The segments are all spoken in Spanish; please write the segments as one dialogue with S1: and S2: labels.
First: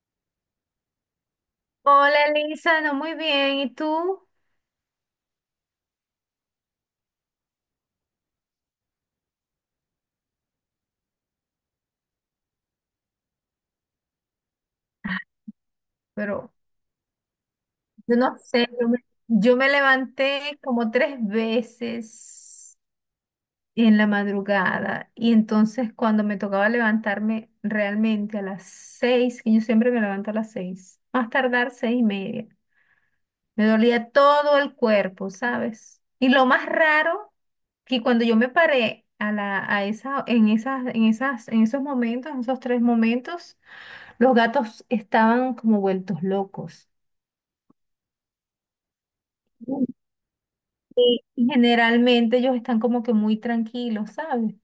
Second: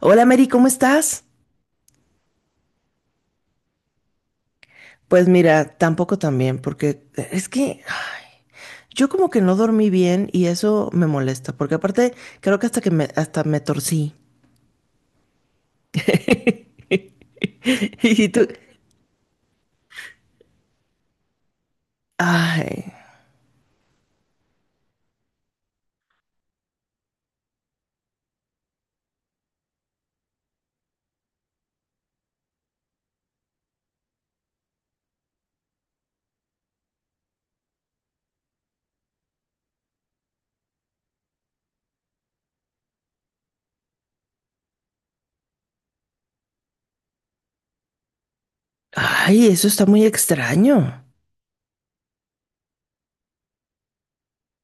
S1: Hola Mary, ¿cómo estás?
S2: Hola, Elisa, no muy bien. ¿Y tú?
S1: Pues mira, tampoco tan bien, porque es que ay, yo como que no dormí bien y eso me molesta, porque aparte creo que hasta que me, hasta me torcí.
S2: Pero yo
S1: Y
S2: no
S1: tú,
S2: sé, yo me levanté como tres veces
S1: ay,
S2: en la madrugada y entonces cuando me tocaba levantarme realmente a las 6, que yo siempre me levanto a las 6, más tardar 6:30, me dolía todo el cuerpo, ¿sabes? Y lo más raro, que cuando yo me paré a la, a esa, en esos tres momentos, los gatos estaban como vueltos locos.
S1: ay, eso está muy extraño.
S2: Y generalmente ellos están como que muy tranquilos, ¿sabes?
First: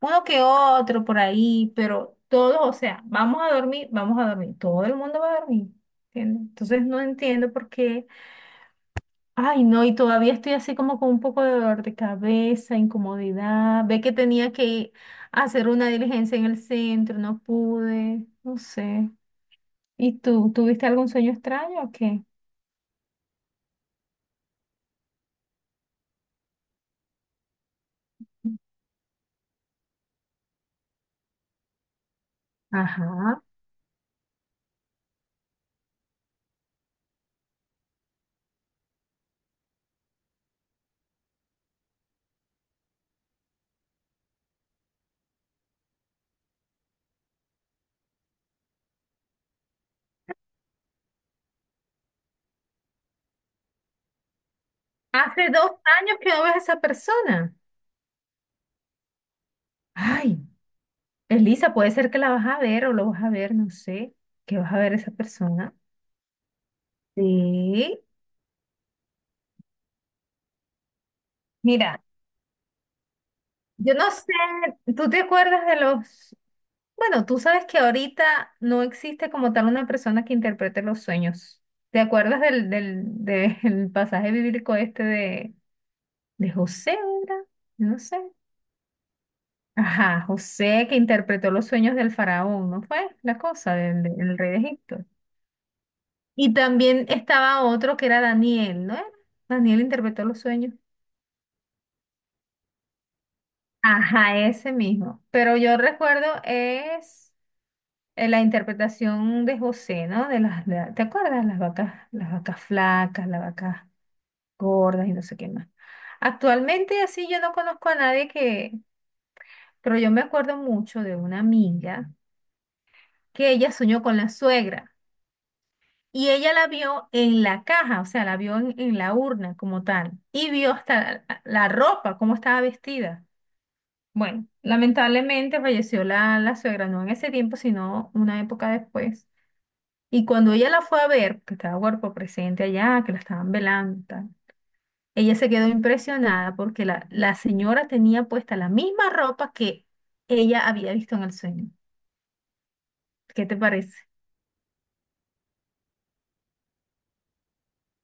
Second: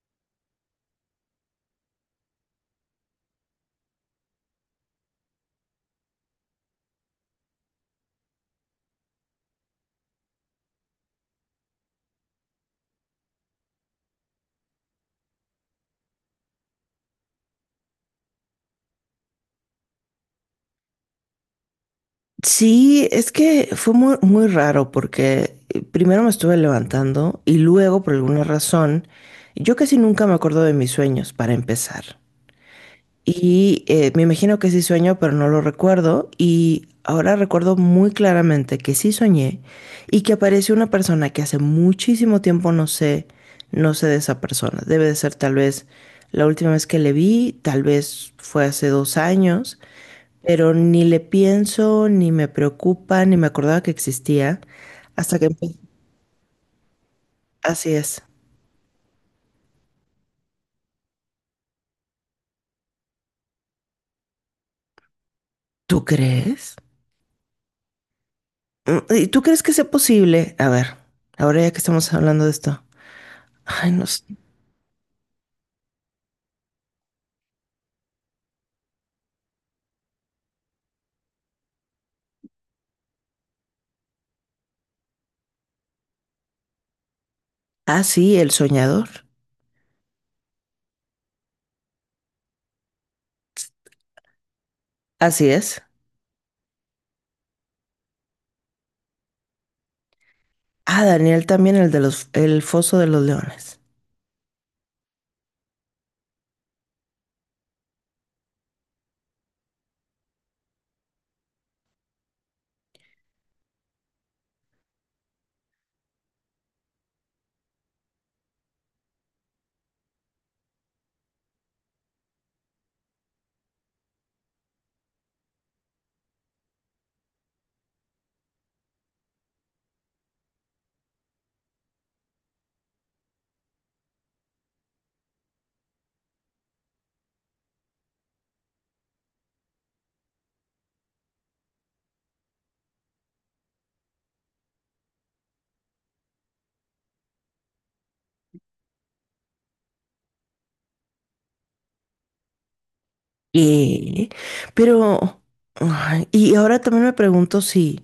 S2: Uno que otro por ahí, pero todos, o sea, vamos a dormir, todo el mundo va a dormir, ¿entiendes? Entonces no entiendo por qué. Ay no, y todavía estoy así como con un poco de dolor de cabeza, incomodidad. Ve que tenía que hacer una diligencia en el centro, no pude, no sé. ¿Y tú, tuviste algún sueño extraño o qué?
S1: Sí, es que fue muy, muy raro porque primero me estuve levantando y luego por alguna razón, yo casi nunca me acuerdo de mis sueños para empezar.
S2: Ajá.
S1: Y me imagino que sí sueño, pero no lo recuerdo. Y ahora recuerdo muy claramente que sí soñé y que apareció una persona que hace muchísimo tiempo no sé, no sé de esa persona. Debe de ser tal vez la última vez que le vi, tal vez fue hace 2 años, pero ni le pienso, ni me preocupa, ni me acordaba que existía hasta que...
S2: Hace dos años que no ves a esa persona.
S1: Así es.
S2: Ay, Elisa, puede ser que la vas a ver o lo vas a ver, no sé, que vas a ver a esa persona.
S1: ¿Tú crees?
S2: Sí.
S1: Mm, ¿y tú crees que sea posible? A ver, ahora ya que
S2: Mira,
S1: estamos hablando de esto. Ay,
S2: yo no
S1: no sé.
S2: sé, ¿tú te acuerdas de los... Bueno, tú sabes que ahorita no existe como tal una persona que interprete los sueños. ¿Te acuerdas del pasaje bíblico este de José, era? No
S1: Ah,
S2: sé.
S1: sí, El Soñador.
S2: Ajá, José que interpretó los sueños del faraón, ¿no fue? La cosa del, del rey de Egipto.
S1: Así es.
S2: Y también estaba otro que era Daniel, ¿no? era? Daniel interpretó los sueños.
S1: Ah, Daniel también, el de los, el Foso de los Leones.
S2: Ajá, ese mismo. Pero yo recuerdo es la interpretación de José, ¿no? De las, ¿te acuerdas? Las vacas flacas, las vacas gordas y no sé qué más. Actualmente así yo no conozco a nadie que, pero yo me acuerdo mucho de una amiga que ella soñó con la suegra. Y ella la vio en la caja, o sea, la vio en la urna como tal, y vio hasta la ropa, cómo estaba vestida. Bueno, lamentablemente falleció la suegra, no en ese tiempo, sino una época después. Y cuando ella la fue a ver, que estaba cuerpo presente allá, que la estaban velando, y tal, ella se quedó impresionada porque la señora tenía puesta la misma ropa que ella había visto en el sueño. ¿Qué te parece?
S1: Y, pero, ay, y ahora también me pregunto si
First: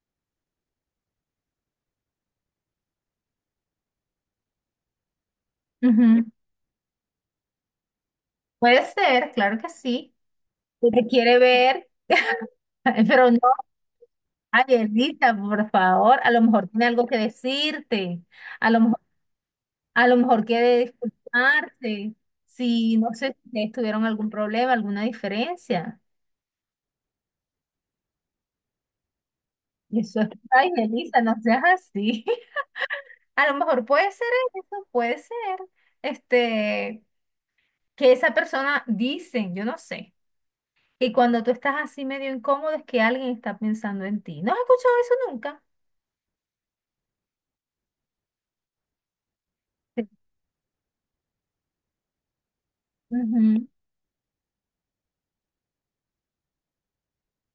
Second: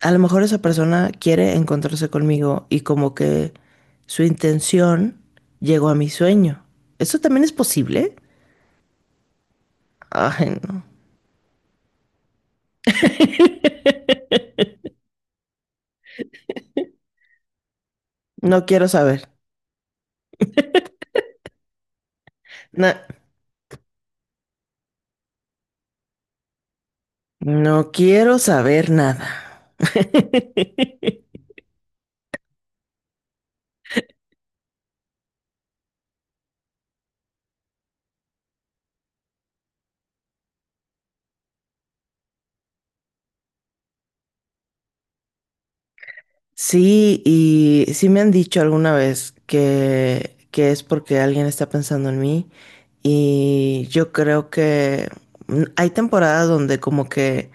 S1: a lo mejor esa persona quiere encontrarse conmigo y como que su intención llegó a mi
S2: Ujú.
S1: sueño. ¿Eso también es posible?
S2: Puede ser, claro que sí.
S1: Ay, no.
S2: Que te quiere ver. Pero no. Ay, Elisa, por favor, a lo mejor tiene algo que decirte,
S1: No
S2: a lo
S1: quiero
S2: mejor,
S1: saber.
S2: a lo mejor quiere disculparse, si
S1: Na-
S2: no sé si ustedes tuvieron algún problema, alguna diferencia.
S1: no quiero saber nada.
S2: Y eso es, ay, Elisa, no seas así. A lo mejor puede ser eso, puede ser, este, que esa persona dice, yo no sé, que cuando tú estás así medio incómodo es que alguien está pensando en ti. ¿No has escuchado eso nunca?
S1: Sí, y sí me han dicho alguna vez
S2: Sí.
S1: que es porque alguien está pensando en mí,
S2: Ujú.
S1: y yo creo que hay temporadas donde como que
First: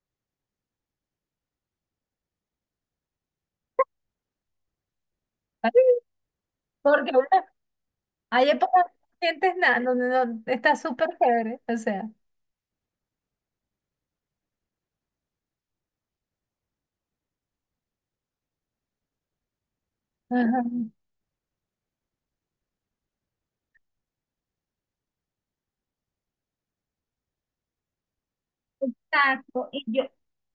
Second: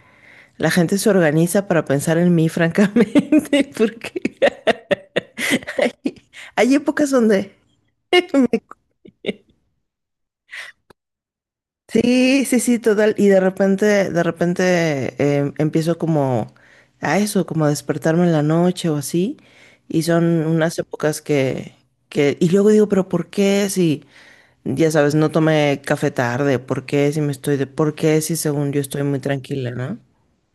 S1: la gente se organiza para pensar en mí, francamente, porque hay, hay épocas
S2: Porque una
S1: donde...
S2: Hay épocas que no sientes nada, donde no, está súper chévere, o sea.
S1: Sí, sí, sí, total. Y de repente empiezo como a eso, como a despertarme en la noche o así. Y son
S2: Ajá.
S1: unas épocas que... Y luego digo, pero ¿por qué? Si... ya sabes, no tomé café tarde, ¿por qué si me estoy de, por qué si según yo estoy muy
S2: Exacto.
S1: tranquila,
S2: Y
S1: ¿no?
S2: yo,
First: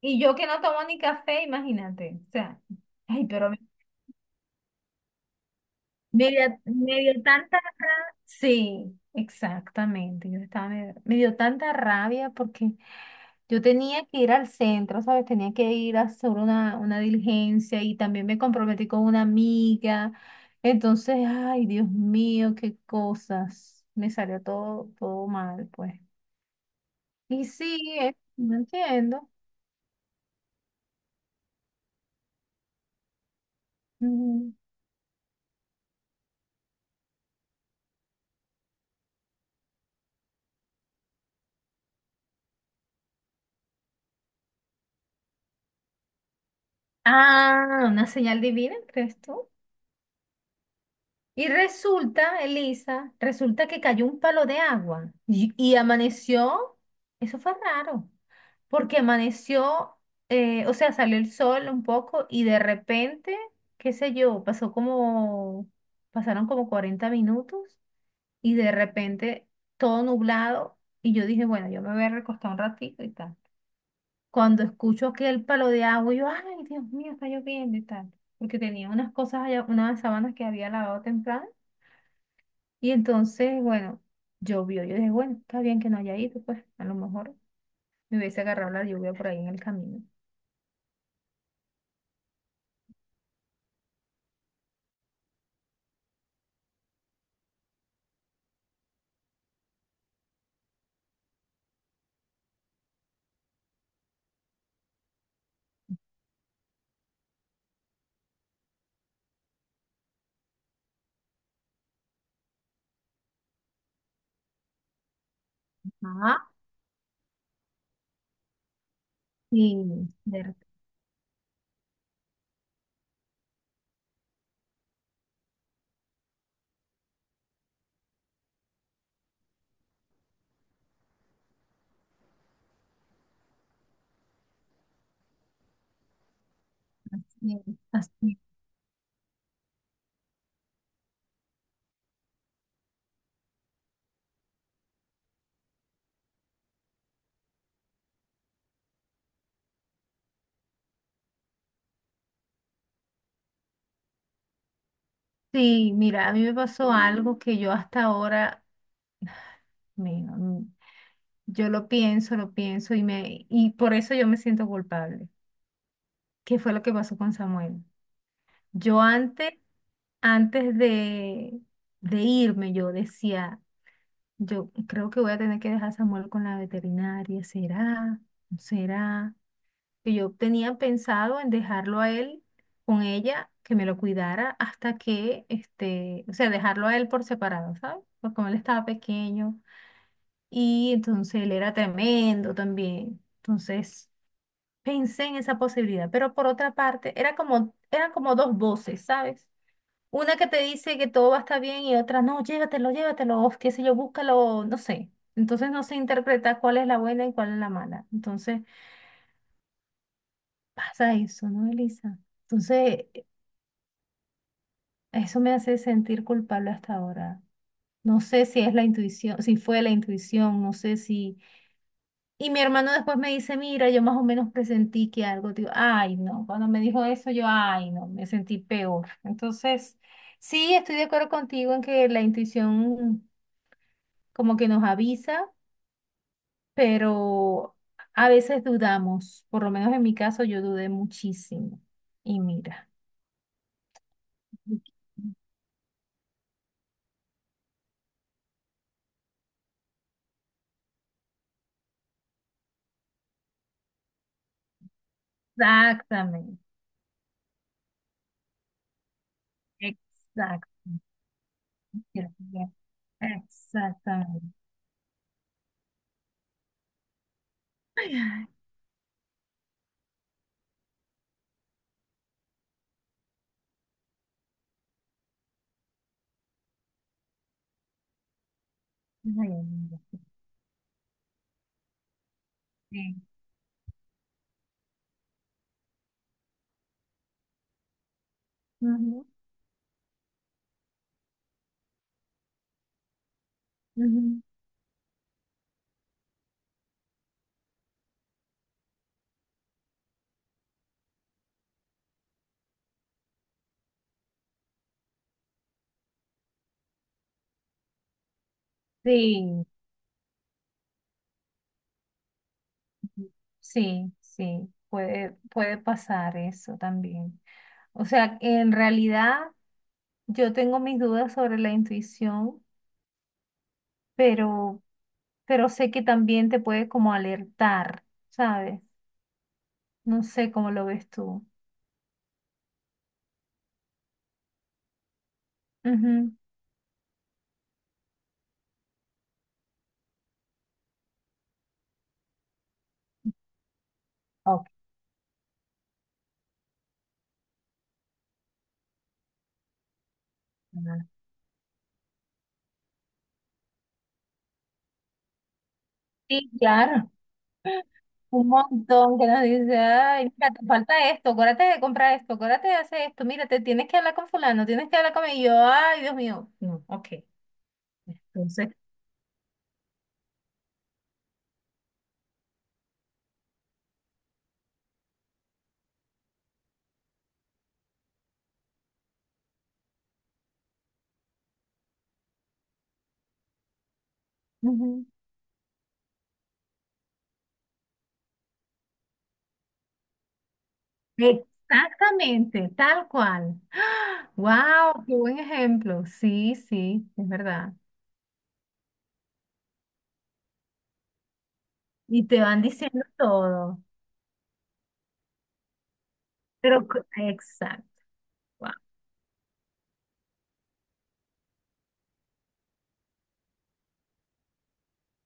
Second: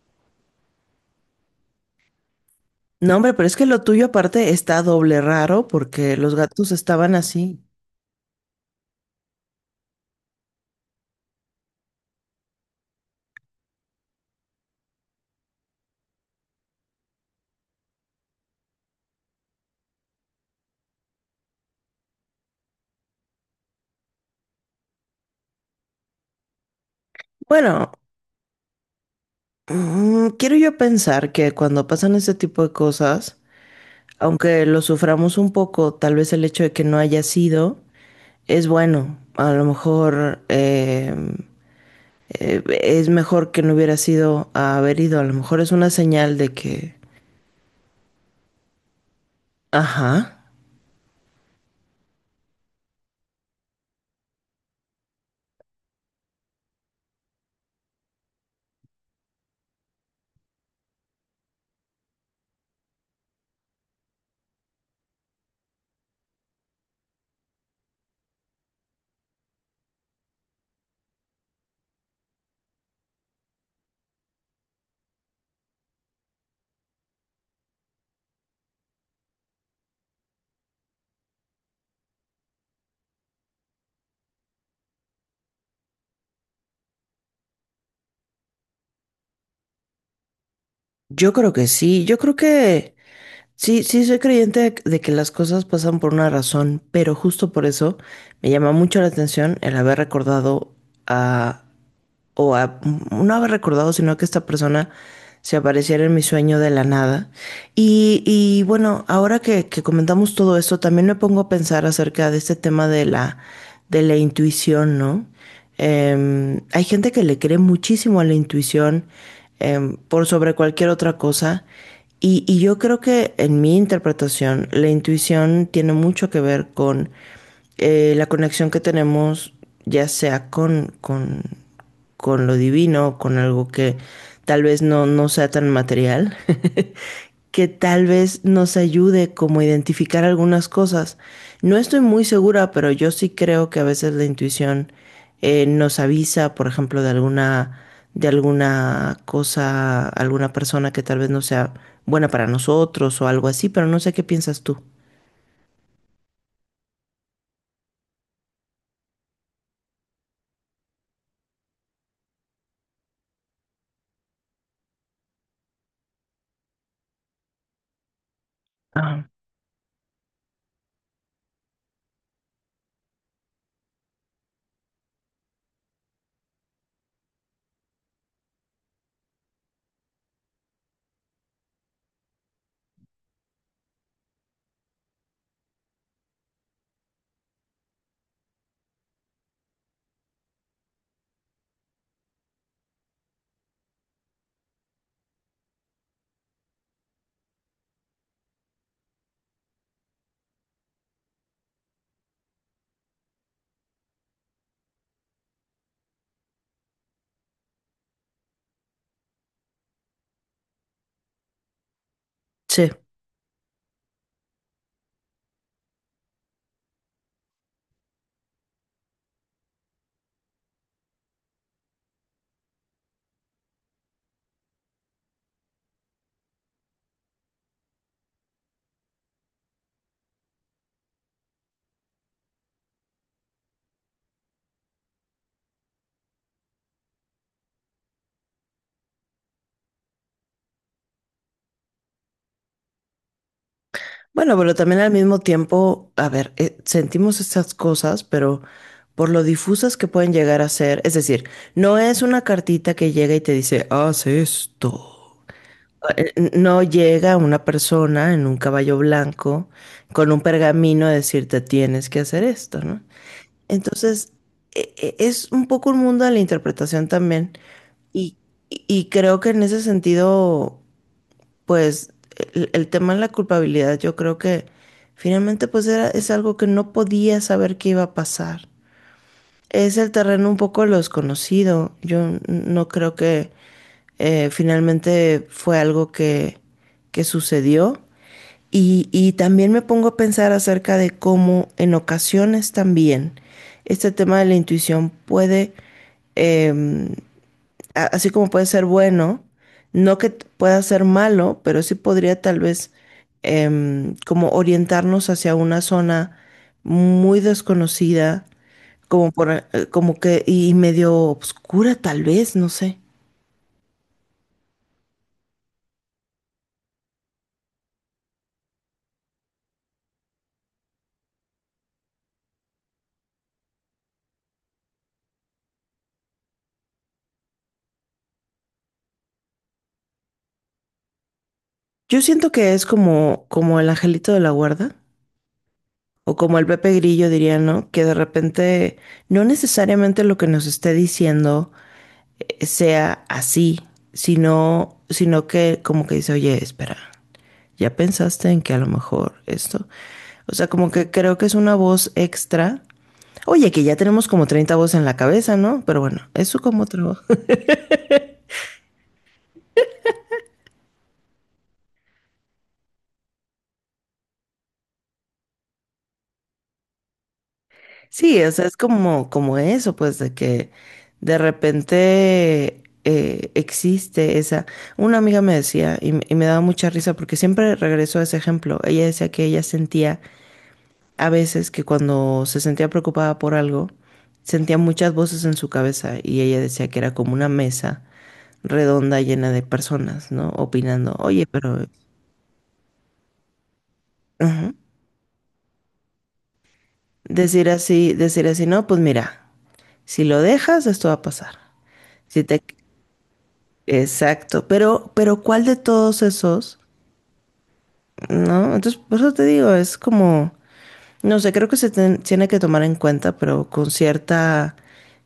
S2: y yo que no tomo ni café, imagínate. O sea,
S1: No,
S2: ay,
S1: hombre, pero
S2: pero
S1: es que lo tuyo aparte está doble raro porque
S2: me
S1: los
S2: dio,
S1: gatos
S2: me
S1: estaban
S2: dio tanta
S1: así.
S2: rabia. Sí, exactamente. Yo estaba medio- me dio tanta rabia porque yo tenía que ir al centro, ¿sabes? Tenía que ir a hacer una diligencia y también me comprometí con una amiga. Entonces, ay, Dios mío, qué cosas. Me salió todo, todo mal, pues. Y
S1: Bueno,
S2: sí, no entiendo.
S1: quiero yo pensar que cuando pasan ese tipo de cosas,
S2: Ujú.
S1: aunque lo suframos un poco, tal vez el hecho de que no haya sido, es bueno. A lo mejor es mejor que no hubiera sido a haber ido. A lo mejor es una señal de que,
S2: Ah, una señal divina, ¿crees tú?
S1: ajá.
S2: Y resulta, Elisa, resulta que cayó un palo de agua y amaneció, eso fue raro, porque amaneció, o sea, salió el sol un poco y de repente, qué sé yo, pasaron como 40 minutos y de repente todo nublado y yo dije, bueno, yo me voy a recostar un ratito y tal. Cuando escucho aquel palo de agua, yo, ay, Dios mío, está lloviendo y tal, porque tenía unas cosas allá, unas sábanas que había lavado temprano, y entonces, bueno, llovió, yo dije, bueno, está bien que no haya ido, pues, a lo mejor me hubiese agarrado la lluvia por ahí en el camino.
S1: Yo creo que sí, yo creo que sí, sí soy creyente de que las cosas pasan por una razón, pero justo por eso me llama mucho la atención el haber recordado a o a- no haber recordado, sino que esta persona se apareciera en mi sueño de la nada. Y bueno, ahora que comentamos todo esto, también me pongo a pensar acerca de este tema de la intuición, ¿no?
S2: Ah,
S1: Hay gente que le cree muchísimo a la intuición,
S2: sí,
S1: por sobre
S2: ver-
S1: cualquier otra cosa. Y, yo creo que en mi interpretación, la intuición tiene mucho que ver con la conexión que tenemos, ya sea con lo divino, con algo que tal vez no, no sea tan material,
S2: así es,
S1: que tal
S2: así.
S1: vez nos ayude como a identificar algunas cosas. No estoy muy segura, pero yo sí creo que a veces la intuición nos avisa, por ejemplo, de alguna cosa, alguna persona que tal vez no sea buena para nosotros o algo así, pero no sé qué piensas tú.
S2: Sí, mira, a mí me pasó algo que yo hasta ahora, me mm, yo lo pienso y por eso yo me siento culpable. ¿Qué fue lo que pasó con Samuel? Yo
S1: Ah,
S2: antes, de irme, yo decía, yo creo que voy a tener que dejar a Samuel con la veterinaria, ¿será? ¿No será? Que yo tenía pensado en dejarlo a él con ella, que me lo cuidara hasta que, este, o sea, dejarlo a él por separado, ¿sabes? Porque como él estaba pequeño y entonces él era tremendo también. Entonces pensé en esa posibilidad, pero por otra parte, era como, eran como dos voces, ¿sabes? Una que te dice que todo va a estar bien y otra, no, llévatelo, llévatelo, o qué sé yo, búscalo, no sé. Entonces no se interpreta cuál es la buena y cuál es la mala. Entonces pasa eso, ¿no, Elisa?
S1: sí.
S2: Entonces eso me hace sentir culpable hasta ahora. No sé si es la intuición, si fue la intuición, no sé si... Y mi hermano después me dice, mira, yo más o menos presentí que algo, digo, ay, no. Cuando me dijo eso, yo, ay, no, me sentí peor. Entonces, sí, estoy de acuerdo contigo en que la intuición... como que nos avisa, pero a veces dudamos, por lo menos en mi caso yo dudé muchísimo. Y mira,
S1: Bueno, pero también al mismo tiempo, a ver, sentimos estas cosas, pero por lo difusas que pueden llegar a ser, es decir, no es una cartita que llega y te dice, haz esto.
S2: exactamente,
S1: No llega una persona en un caballo blanco con un
S2: exacto,
S1: pergamino a decirte tienes que hacer esto, ¿no? Entonces,
S2: exactamente.
S1: es un poco un mundo de la interpretación también.
S2: Ay,
S1: Y,
S2: ay,
S1: y creo que en ese sentido pues el tema de la culpabilidad, yo creo que finalmente pues era, es algo que no podía saber que iba a pasar.
S2: ay,
S1: Es
S2: amiga,
S1: el terreno un poco lo desconocido. Yo no creo
S2: sí,
S1: que finalmente fue algo que sucedió.
S2: ujú,
S1: Y también me pongo a pensar acerca de cómo en ocasiones también este tema
S2: ujú,
S1: de la intuición puede... em, así como puede ser bueno, no que pueda ser malo, pero sí podría tal vez como orientarnos hacia una zona muy desconocida, como por,
S2: sí,
S1: como que y medio obscura tal vez, no sé.
S2: sí, sí, puede pasar eso también. O sea, en realidad yo tengo mis dudas sobre la intuición. pero, pero sé que también te puede como alertar, ¿sabes? No sé cómo lo ves tú.
S1: Yo siento que es como, como el angelito de la guarda,
S2: Ujú.
S1: o como el Pepe Grillo diría, ¿no? Que de repente no necesariamente lo que nos esté diciendo sea así,
S2: Ok.
S1: sino, sino que como que dice, oye, espera. ¿Ya pensaste en que a lo mejor esto? O sea, como que creo que es una voz extra. Oye, que ya tenemos como 30 voces en la cabeza, ¿no? Pero bueno,
S2: Sí,
S1: eso como
S2: claro.
S1: otro.
S2: Un montón que nos dice, ay, mira, te falta esto, acuérdate de comprar esto, acuérdate de hacer esto, mira, te tienes que hablar con fulano, tienes que hablar con y yo, ay, Dios mío. No, ok.
S1: Sí, o sea,
S2: Entonces,
S1: es como, como eso, pues, de que de repente existe esa. Una amiga me decía, y, y me daba mucha risa, porque siempre regreso a ese ejemplo. Ella decía que ella sentía a veces que cuando se sentía preocupada por algo, sentía
S2: ujú,
S1: muchas voces en su cabeza, y ella decía que era como una mesa redonda llena de personas, ¿no? Opinando, oye, pero...
S2: exactamente, tal cual.
S1: ajá.
S2: Wow, qué buen ejemplo. Sí, sí, es verdad.
S1: Decir así, no, pues mira, si lo dejas, esto va a pasar.
S2: Y te
S1: Si te...
S2: van diciendo todo.
S1: Exacto, pero ¿cuál de todos esos?
S2: Pero, exacto. Wow.
S1: ¿No? Entonces, por eso te digo, es como, no sé, creo que se tiene que tomar en cuenta, pero con cierta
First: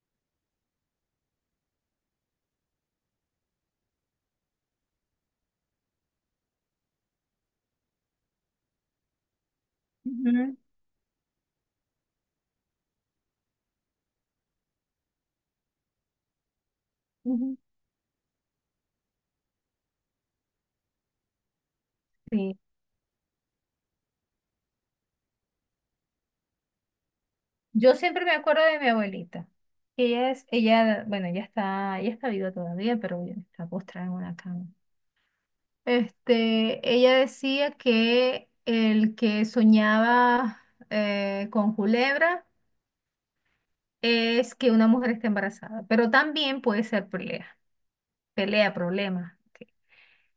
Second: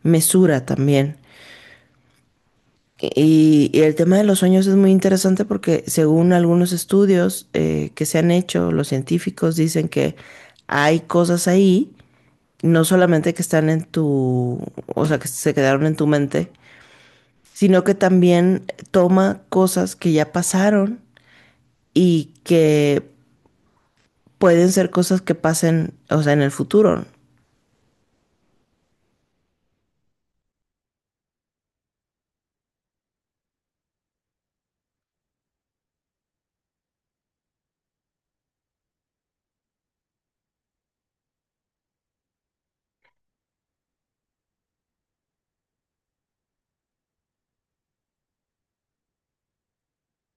S1: mesura también. Y el tema de los sueños es muy interesante porque según algunos estudios que se han hecho, los científicos dicen que
S2: Ujú,
S1: hay cosas ahí, no solamente que están en tu, o sea, que se quedaron en tu mente,
S2: ujú.
S1: sino que también toma cosas que ya pasaron y
S2: Sí.
S1: que pueden ser cosas que pasen, o sea, en el futuro.
S2: Yo siempre me acuerdo de mi abuelita. Bueno, ella está viva todavía, pero bueno, está postrada en una cama. Este, ella decía que el que soñaba con culebra es que una mujer está embarazada, pero también puede ser pelea, pelea, problema.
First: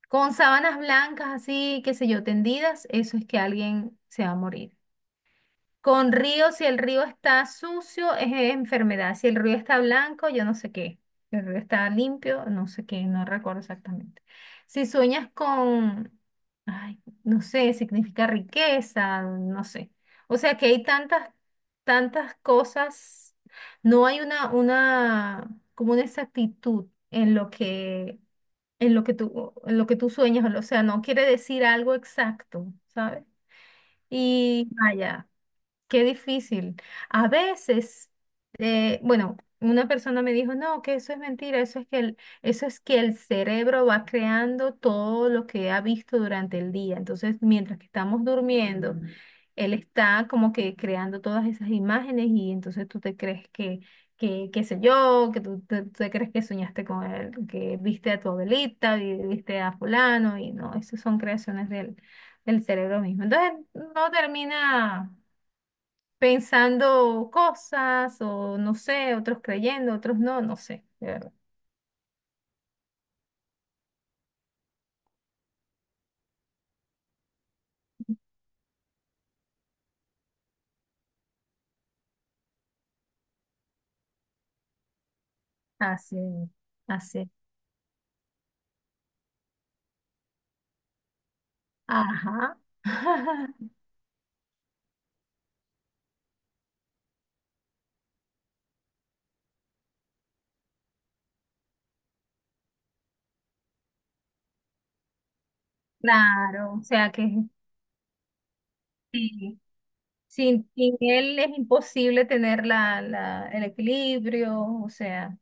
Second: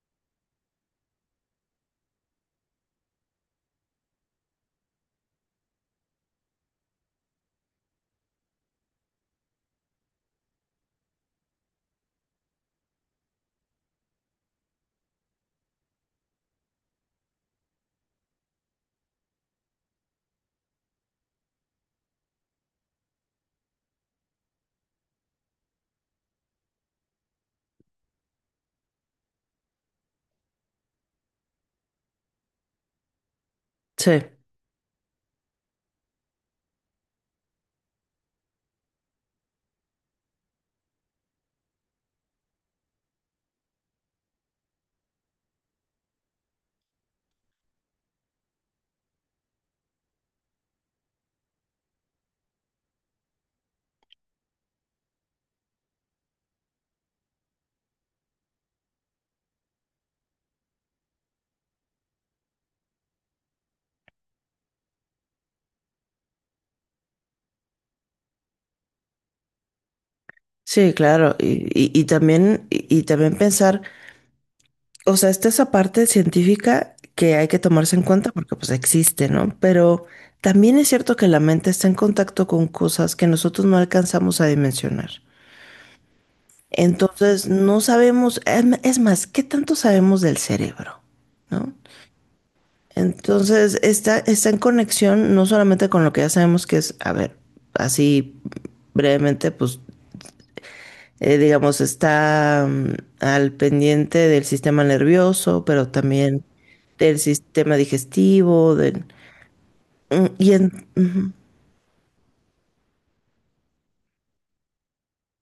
S2: Con sábanas blancas así, qué sé yo, tendidas, eso es que alguien se va a morir. Con río, si el río está sucio, es enfermedad. Si el río está blanco, yo no sé qué. Si el río está limpio, no sé qué, no recuerdo exactamente. Si sueñas con, ay, no sé, significa riqueza, no sé. O sea que hay tantas, tantas cosas. No hay como una exactitud en lo que tú sueñas. O sea, no quiere decir algo exacto, ¿sabes?
S1: Sí,
S2: Y vaya. Qué difícil. A veces, bueno, una persona me dijo, no, que eso es mentira, eso es que el cerebro va creando todo lo que ha visto durante el día. Entonces, mientras que estamos durmiendo, ujú, él está como que creando todas esas imágenes y entonces tú te crees que, qué sé yo, que tú te crees que soñaste con él, que viste a tu abuelita, viste a fulano y no, esas son creaciones del cerebro mismo. Entonces, no termina pensando cosas o no sé, otros creyendo, otros no, no sé,
S1: sí,
S2: de verdad.
S1: claro. Y, y también, y también pensar o sea, está esa parte científica que hay que tomarse en cuenta porque pues existe, ¿no? Pero también es cierto que la mente está en contacto con cosas que nosotros no alcanzamos a dimensionar.
S2: Así, así.
S1: Entonces, no sabemos, es más, ¿qué tanto sabemos del cerebro? ¿No?
S2: Ajá.
S1: Entonces, está, está en conexión no solamente con lo que ya sabemos que es, a ver, así brevemente, pues digamos, está al pendiente del sistema nervioso, pero también
S2: Claro, o sea
S1: del
S2: que
S1: sistema digestivo, del,
S2: sí,
S1: y,
S2: sin, sin
S1: ujú.
S2: él es imposible tener la, el equilibrio, o sea,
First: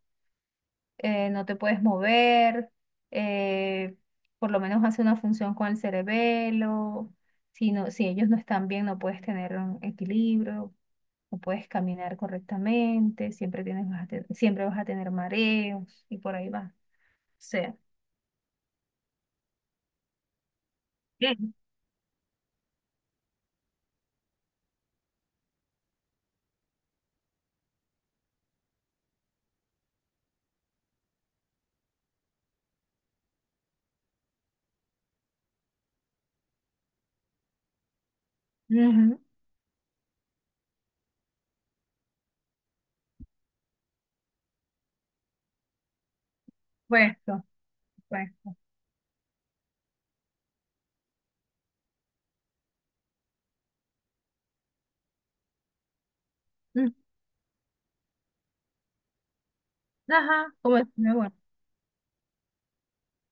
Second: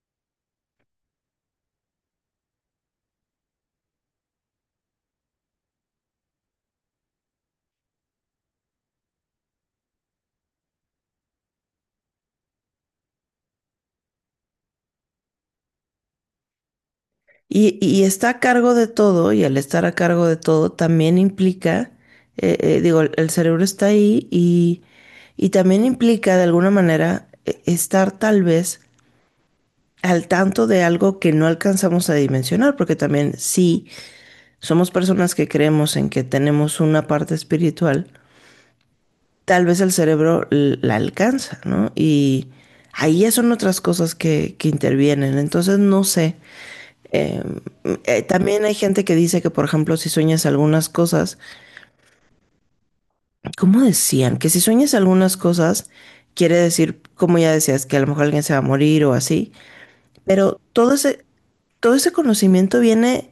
S2: no te puedes mover, eh, por lo menos hace una función con el cerebelo, si, si ellos no están bien no puedes tener un equilibrio. No puedes caminar correctamente, siempre tienes, siempre vas a tener mareos y por ahí va. O sea,
S1: Y, y está a cargo de todo, y al estar a cargo de todo también
S2: ¿qué?
S1: implica, digo, el cerebro está ahí y también implica de alguna manera estar tal vez al tanto de algo que no alcanzamos a dimensionar, porque también sí, somos personas que creemos en que tenemos una parte espiritual,
S2: Ujú,
S1: tal vez el cerebro la alcanza, ¿no? Y ahí ya son otras cosas que intervienen. Entonces, no sé. Eh,
S2: puesto, puesto.
S1: también hay gente que dice que, por ejemplo, si sueñas algunas cosas, ¿cómo decían? Que si sueñas algunas cosas, quiere
S2: Mm,
S1: decir, como ya decías, que a lo mejor alguien se va a morir o así.
S2: ajá,
S1: Pero
S2: como es muy bueno.
S1: todo ese conocimiento viene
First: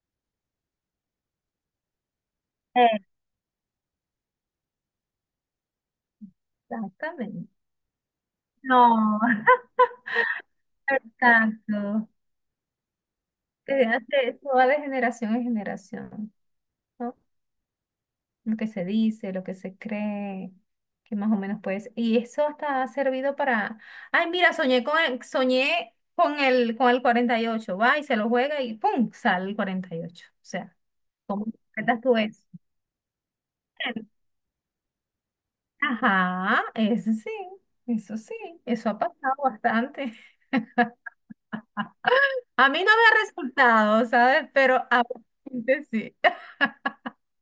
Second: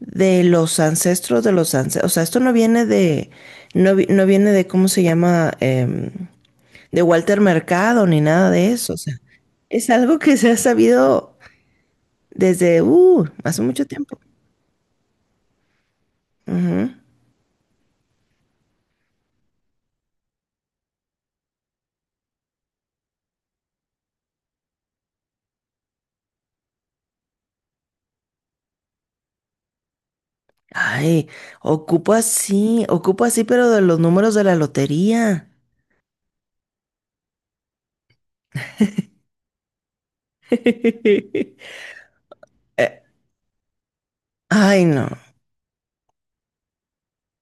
S1: de los ancestros de los ancestros. O sea, esto no viene de, no, no viene de, ¿cómo se llama? De Walter
S2: Exactamente.
S1: Mercado ni nada de eso. O sea,
S2: No.
S1: es algo que se ha sabido
S2: Exacto.
S1: desde hace mucho tiempo.
S2: Eso va de generación en generación.
S1: Ujú.
S2: No lo que se dice, lo que se cree, que más o menos puedes. Y eso hasta ha servido para, ay, mira, con el 48 va y se lo juega y ¡pum! Sale el 48. O sea,
S1: Ay,
S2: ¿cómo interpretas tú eso?
S1: ocupo así, pero de los números de la lotería.
S2: Ajá, eso sí, eso sí, eso ha pasado bastante. A mí no me
S1: Eh,
S2: ha resultado, ¿sabes? Pero
S1: ay,
S2: a
S1: no.
S2: gente sí.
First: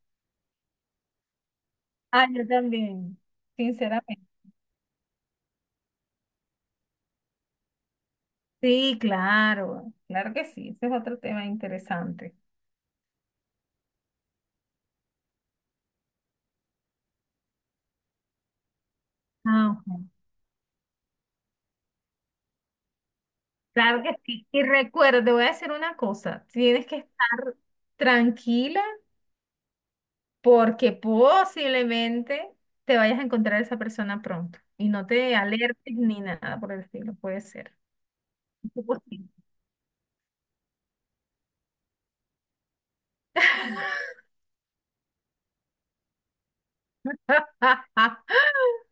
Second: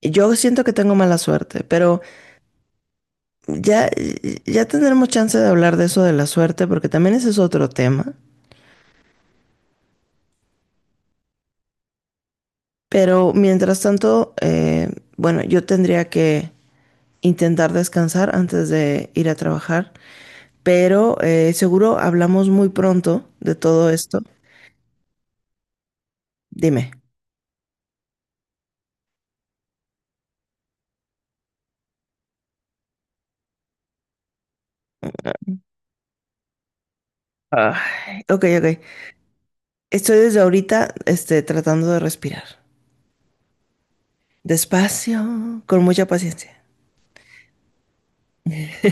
S1: Yo siento que tengo mala suerte, pero
S2: Ah, yo también,
S1: ya,
S2: sinceramente.
S1: ya tendremos chance de hablar de eso de la suerte, porque también ese es otro tema.
S2: Sí, claro, claro que sí, ese es otro tema interesante.
S1: Pero mientras tanto, bueno, yo tendría que intentar descansar antes de ir a
S2: Ah,
S1: trabajar.
S2: ok.
S1: Pero seguro hablamos muy pronto de todo
S2: Claro que
S1: esto.
S2: sí. Y recuerda, te voy a decir una cosa, tienes
S1: Dime.
S2: que estar tranquila porque posiblemente te vayas a encontrar esa persona pronto y no te alertes ni nada por el estilo, puede ser.
S1: Ay, ok, ok.
S2: Es posible.
S1: Estoy desde ahorita, este, tratando de respirar. Despacio, con mucha paciencia.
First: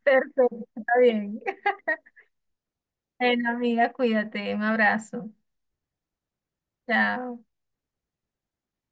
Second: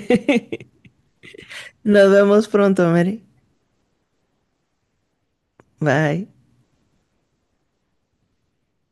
S2: Perfecto, está bien.
S1: Nos vemos pronto, Mary.
S2: Bueno, amiga, cuídate, un abrazo.
S1: Bye.
S2: Chao.